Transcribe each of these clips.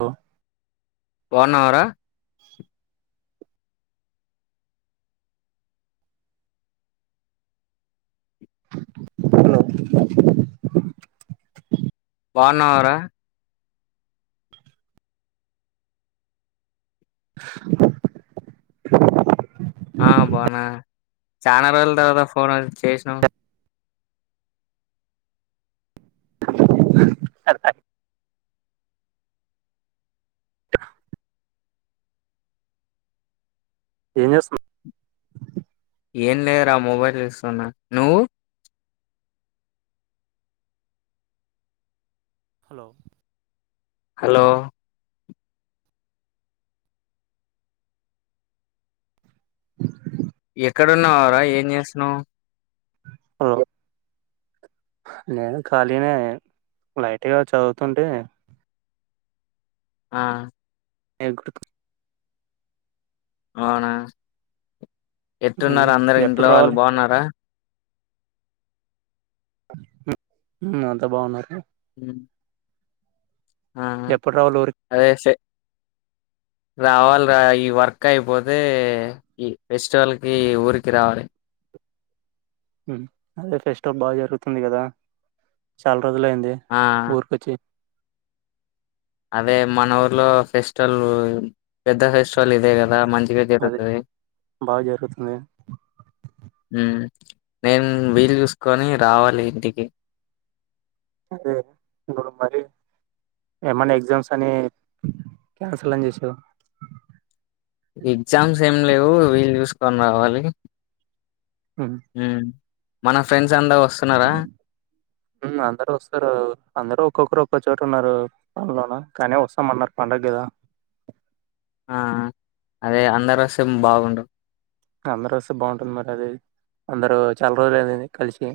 Hello బావున్నావర బావున్నావరా ఆ బాగునా చానా రోజుల తర్వాతా ఫోన్ చేసినవే అర ఏం చేస్తున్నావ్ ఏమ్ లేయరా మొబైల్ చూస్తూన్న నువ్వు హలో హలో ఎక్కడున్నావరా ఏం చేస్తున్నావ్ ఆ నేను ఖాళీనే లైట్గా చదువుతుంటే ఆ ఎగడుతు అవునా ఎట్టున్నారూ అందరు ఉమ్ ఎప్పుడు ఇంట్లో వాళ్ళు రావాలి బాగున్నారా అంత బాగున్నారు ఉమ్ ఆహ ఎప్పుడు రావాలి ఊరికి అదే సే రావల్రా ఈ వర్క్ అయిపోతే ఈ ఫెస్టివల్ కి ఊరికి రావాలి ఉహు అదే ఫెస్టివల్ బాగా జరుగుతుంది కదా చాలా రోజులయింది ఆ ఊరుకొచ్చి అదే మన ఊర్లో ఫెస్టివల్ పెద్ద ఫెస్టివల్ ఇదే కదా మం చిగ అదే జరుగుతది బాగా జరుగుతుంది నేన్ వీలు చూసుకొని రావాలి ఇంటికి అదే ఎప్పుడు మరి ఏమన్నా ఎగ్జామ్స్ అని క్యాన్సల్ అని చేసేవ్ ఎగ్జామ్స్ ఏం లేవు వీలు చూసుకొని రావాలి ఉమ్ మన ఫ్రెండ్స్ అందరు వస్తున్నారా అందరు వస్తరు అందరుూ ఒక్కొక్కరు ఒక్కో చోట ఉన్నారు పనులోన కానీ వస్తామన్నారు పండుగ గదా ఆ అదే అందరు వస్తే బాగుండు అందరు వస్తే బాగుంటది మరి అది అందరు చలా రోజులు ఐంది కలిసి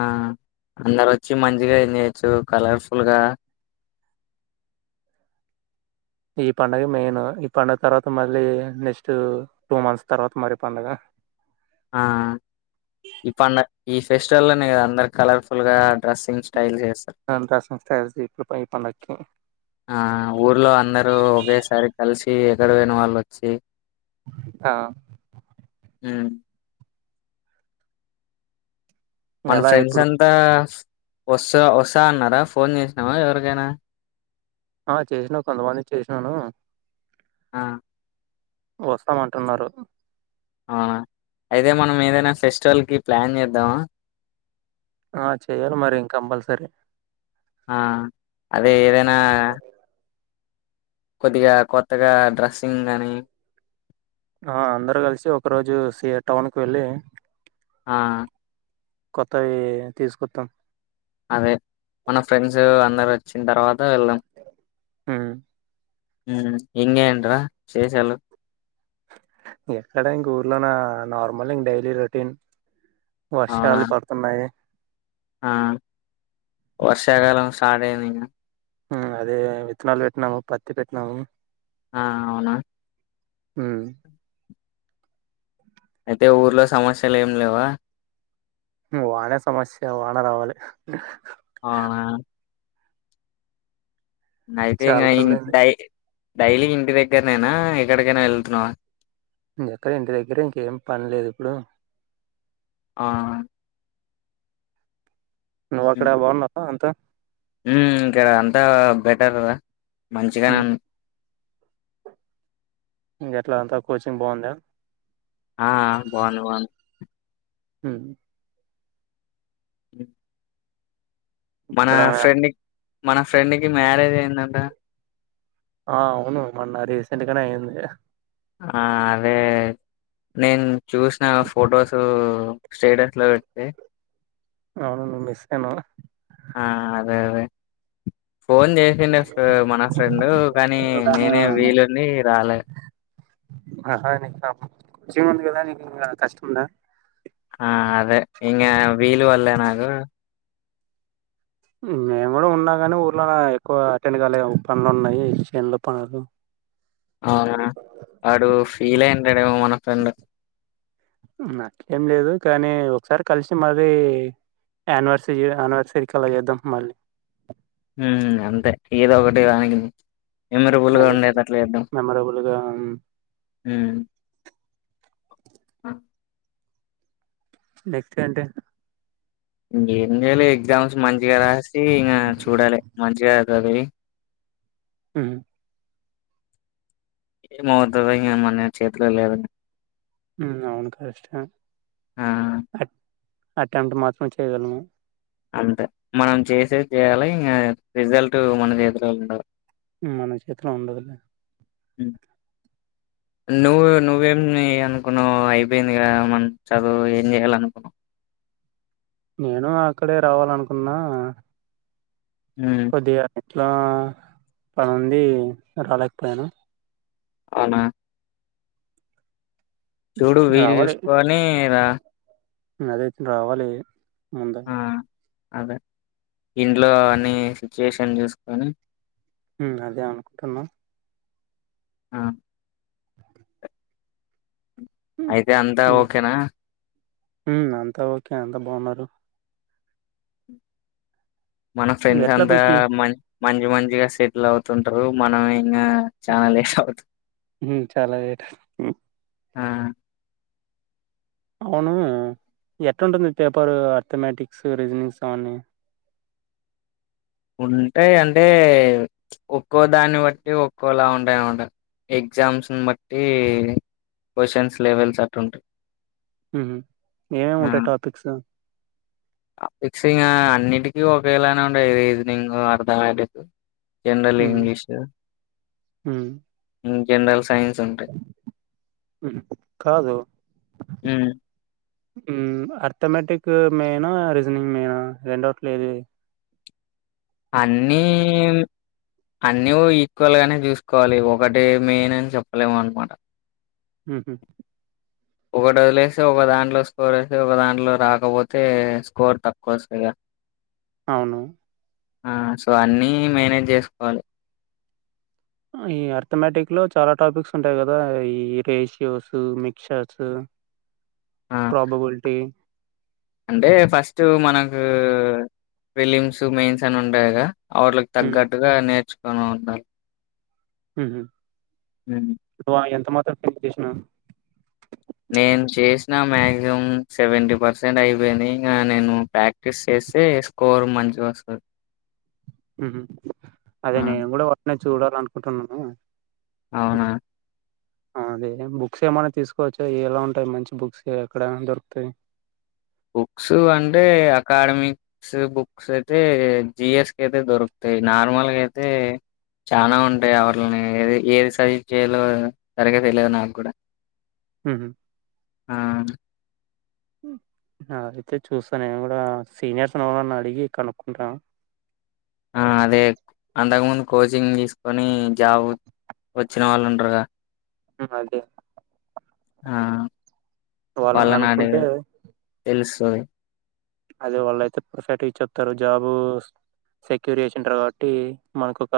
ఆ అందరు వచ్చి మంచిగా ఎంజాయ్ చేయొచ్చు కలర్ఫుల్గా ఈ పండుగ మెయిన్ ఈ పండుగ తర్వాత మళ్ళీ నెక్స్ట్ టూ మంత్స్ తర్వాత మరి పండగ ఆ ఈ పన్న ఈ ఫెస్టివల్ లోనే అందరు కలర్ఫుల్ గా డ్రెస్సింగ్ స్టైల్ చే అంత అస్సాంస్టెల్ ఇప్పుడు పండక్కి ఆ ఊర్లో అందరుూ ఒకేసారి కలిసి ఎక్కడ పోయిన వాళ్ళు వచ్చి ఆ ఉమ్ మన ఎలా ఫ్రెండ్స్ ఇప్పుడు అంతా వస్సా వసా అన్నారా ఫోన్ చేసినవ ఎవరికైనా ఆ చేసినా కొంతమంది చేసినాను ఆ వస్తామంటున్నారు అవునా అయితే మనం ఏదైనా ఫెస్టివల్ కి ప్లాన్ చేద్దామా ఆ చెయ్యాలి మరి ఇం కంపల్సరీ ఆ అదే ఏదైనా కొద్దిగా కొత్తగా డ్రెస్సింగ్ కాని ఒకరోజు సి టౌన్కి వెళ్ళి ఆ కొత్తవి తీసుకొతాం అదే మన ఫ్రెండ్స్ అందరు వచ్చిన తర్వాత వెళ్దాం ఉమ్ [unintelligible] చేసి వెళ్దాం ఎక్కడ ఇంక ఊర్లో నా నార్మల్ ఇంక డైలీ రొటీన్ అవునా వర్షాలు పడుతున్నాయి ఆ వర్షాకాలం స్టార్ట్ అయింది అదే విత్తనాలు పెట్టినాము పత్తి పెట్టినాము ఆ అవునా హ అయితే ఊర్లో సమస్యలు ఏం లేవా వానే సమస్య వాన రావాలి అవునా అయితే చాలా ఇంకా రోజులైంది డై డైలీ ఇంటి దగ్గరనేేనా ఇం ఇంటి దగ్గరే ఇంకేం పనిలేదు ఇప్పుడు ఆ నువ్వు అక్కడ ఉమ్ బాగున్నావా అంతా ఇక్కడ అంతా బెటర్ మంచిగానే ఇంక ఎట్లా అంతా కోచింగ్ బాగుందా ఆ బాగుంది బాగుంది హు అ మన ఇక్కడ ఫ్రెండ్ మన ఫ్రెండ్కిి మ్యారేజ్ అయిందంట ఆ అవును మొన్న రీసెంట్గానే అయింది ఆ అవే నేను చూసిన ఫొటోస్ స్టేటస్ లో పెడితే అవును నువ్వు మిస్ అయినావ్ ఆ అదే అదే ఫోన్ చేసిండ మన ఫ్రెండు కానీ నేనే వీలుండి రాలే హా కొచింగ్ ఉంది కదా కష్టం ఉందా ఆ అదే ఇంగ వీలు పడలే నాకు మేము కూడా ఉన్నా కానీ ఊర్లో ఎక్కువ అటెండ్ కాలే పనులు ఉన్నాయి చేనులు పనులు అవునా వాడు ఫీల్ అయ్యింటాడు మన ఫ్రెండ్ నాకేం అట్లేం లేదు కానీ ఒకసారి కలిసి మరిీ యానివర్సరీ అయానివర్సరీకి అలా చేద్దాం మళ్ళీ హ్మ్మ్ అంతే ఏదో ఒకటి దానికింది మెమొరబుల్ గా అదే ఉండేటట్టు చేద్దాం మెమరబుల్ గా ఇంకా ఆ నెక్స్ట్ ఏంటి ఇంకేం లేదు ఎగ్జామ్స్ మంచిగా రాసి ఇంకా చూడాలి మంచిగా చదివి హు ఏమవుతదొ ఇంగా మన చేతిలో లేదని ఉ అవును కష్ట ఆ ఆ అటెంప్ట్ మాత్రం చేయగలము అంతే మనం చేసేది చేయాలి ఇంకా రిజల్ట్ మనది చేతిలో ఉండదు మన చేతిలో ఉండదులే ఉ నువ్వు నువ్వేం అనుకున్నావు అయిపోయింది కదా మనం చదువు ఏం చేయాలనుకున్నావు నేను అక్కడే రావాలనుకున్నా ఉమ్ కొద్దిగా ఇట్లా పని ఉంది రాలేకపోయాను అవునా చూడు వీలు చూసుకని రా అదై రావాలి ఆ ముందగా అదే ఇంట్లో అన్ని సిచ్యువేషన్ చూసుకొని ఉ అదే అనుకుంటున్నా ఆ ఉమ్ అయితే అంతా ఓకేనా ఉ అంతా ఓకే అంతా బాగున్నారు మన ఫ్రెండ్స్ ఎట్లా అంతా పికి మ మంచి మంచి గా సెటిల్ అవుతుంటారు మనం ఇంగా చానా లేట్ అవుత హు చాలా లేటు ఆ అవును ఎట్లాంటుంది పేపరు అర్థమటిక్స్ రీజనింగ్స్ అవన్నీ ఉంటాయి అంటే ఒక్కో దాన్ని బట్టి ఒక్కోలా ఉంటాయనమాట ఎగ్జామ్స్ ని బట్టి క్వశ్చన్స్ లెవెల్స్ అటు ఉంటాయి ఉహు ఏమేమి ఉంటాయి టాపిక్స్ టాపిక్స్ ఇంగ అన్నిటికిీ ఒకలానే ఉండాయి రీజనింగ్ అర్ధమ్యాటిక్ జనరల్ ఉహు ఇంగ్లీష్ ఉహు జనరల్ సైన్స్ ఉంటాయి కాదు ఉమ్ ఉ అర్థమెటిక్ మేయినా రీజనింగ్ మెయినా రెండిట్లో ఏది అన్నీ అన్నీ ఈక్వల్ గానే చూసుకోవాలి ఒకటి మెయిన్ అని చెప్పలేము అనమాట ఉహు ఒకటి వదిలివేస్తే ఒక దాంట్లో స్కోర్ వేసి ఒక దాంట్లో రాకపోతే స్కోర్ తక్కువ వస్తయి గా అవును ఆ సో అన్నీ మేనేజ్ చేసుకోవాలి ఈ అర్థమ్యాటిక్ లో చాలా టాపిక్స్ ఉంటాయి కదా ఈ రేషియోస్ మిక్చర్స్ ఆ ప్రాబబిలిటీ అంటే ఫస్ట్ మనకు విలిమ్స్ మెయిన్స్ అని ఉంటాయిగా అవట్లకు హ్మ్. తగ్గట్టుగా నేర్చుకోని ఉండాలి ఉహు హ్మ్. వా ఎంత మాత్రం [unintelligible] చేసినావ్ నేను చేసిన మాక్సిమం సెవెంటీ పర్సెంట్ అయిపోయింది ఇంగా నేను ప్రాక్టీస్ చే సే స్కోర్ మంచి వస్తు ఉహు అదే నేను కూడా వాటినే చూడాల అనుకుంటున్నాను అవునా అదే బుక్స్ ఏమన్నా తీసుకోవచ్చా ఎలా ఉంటాయి మంచి బుక్స్ ఎక్కడ దొరుకుతాయి బుక్స్ అంటే అకాడమి బుక్స్ బుక్స్ అయితే జిఎస్ కయితే దొరుకుత నార్మల్గా అయితే చానా ఉంటాయి ఆవర్ళని ఏ ఏది సరి చేయాలో సరిగా తెలియదు నాకు కూడా హుహు. అవును హ అయితే చూస్తా నేను కూడా సీనియర్స్ ఎవనన్నా అడిగి కనుక్కుంటాను ఆ అదే అంతకుముందు కోచింగ్ తీసుకొని జాబ్ వచ్చిన వాళ్ళుండ్రగా అదే ఆ వాళ్ళ వాళ్ళని నడిగే కనుక్కుంటే తెలుస్తది అదే వాళ్ళయితే పర్ఫెక్ట్ చెప్తారు జాబు సెక్యూర్ చేసింటారు కాబట్టి మనకు ఒక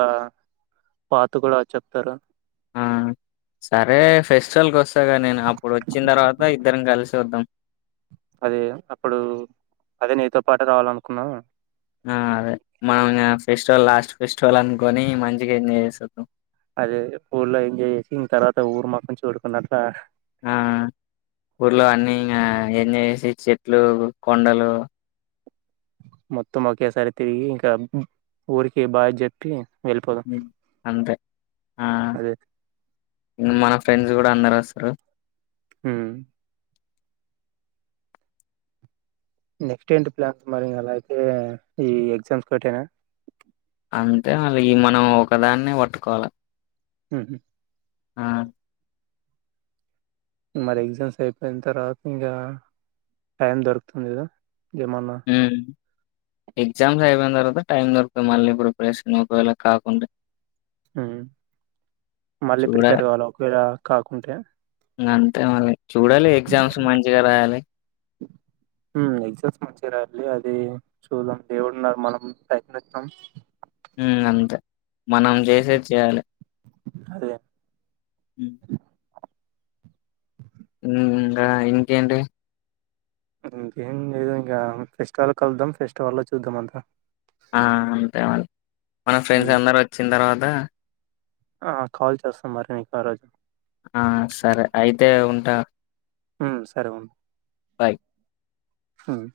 పాతుకు లా చెప్తారు ఆ సరే ఫెస్టివల్ కస్తాగా నేను అప్పుడు వచ్చిన తర్వాత ఇద్దరం కలిసి చూద్దాం అదే అప్పుడు అదే నీతో పాటె రావాలనుకున్నా ఆ అదే మనం ఇంగ ఫెస్టివల్ లాస్ట్ ఫెస్టివల్ అనుకోని మంచిగా ఎంజాయ్ చేసోద్దాం అదే ఊల్లో ఎంజాయ్ చేసి ఇ తర్వాత ఊరు మొత్తం చూడుకున్నట్ల ఆ ఊర్లో అన్ని ఇగా ఎంజాయ్ చేసి చెట్లు కొండలు మొత్తం ఒకేసారి తిరిగి ఇంకా ఊరికి బాయి జెప్పి అంతే ఆ అదే మన ఫ్రెండ్స్ కూడా అందరు అస్తరు హు నెక్స్ట్ ఏంటి ప్లాన్స్ మరి అలా అయితే ఈ ఎగ్జామ్స్ కొట్టానా అంతే మళ్ళ ఇ మనం ఒకదాన్నే వట్టుకోవాల ఉహు ఆ మరి ఎగ్జామ్స్ అయిపోయిన తర్వాత ఇంకా టైం దొరుకుతుంది కదా ఏమన్నా ఉమ్ ఎగ్జామ్స్ అయిపోయిన తర్వాత టైం దొరుకుతది మళ్ళ ఇప్పుడు ప్రిపేరేషన్ ఒకవేళ కాకుండా ఉ మళ్ళీ ప్రిపేర్ కావాల ఒకవేళ కాకుంటే ఇంగ అంతే మళ్ళీ చూడాలి ఎగ్జామ్స్ మంచిగా రాయాలి ఎగ్జామ్స్ మంచిగా రాయలి అది చూదాం దేవుడు ఉన్నారు మనం ప్రయత్నిస్తాం ఉ అంతే మనం చేసేది చేయాలే అదే ఇంక ఇంకేంటి ఇంకేం లేదు ఇంకా ఫెస్టివల్ కలుదాం ఫెస్టివల్ లో చూద్దాం అంతా ఆ అంతే మన ఉమ్, ఫ్రెండ్స్ అందరూ వచ్చిన తర్వాత ఆ కాల్ చేస్తా మరి మీకు ఆ రోజు ఆ సరే అయితే ఉంటా ఉ సరే ఉం బాయ్ సయ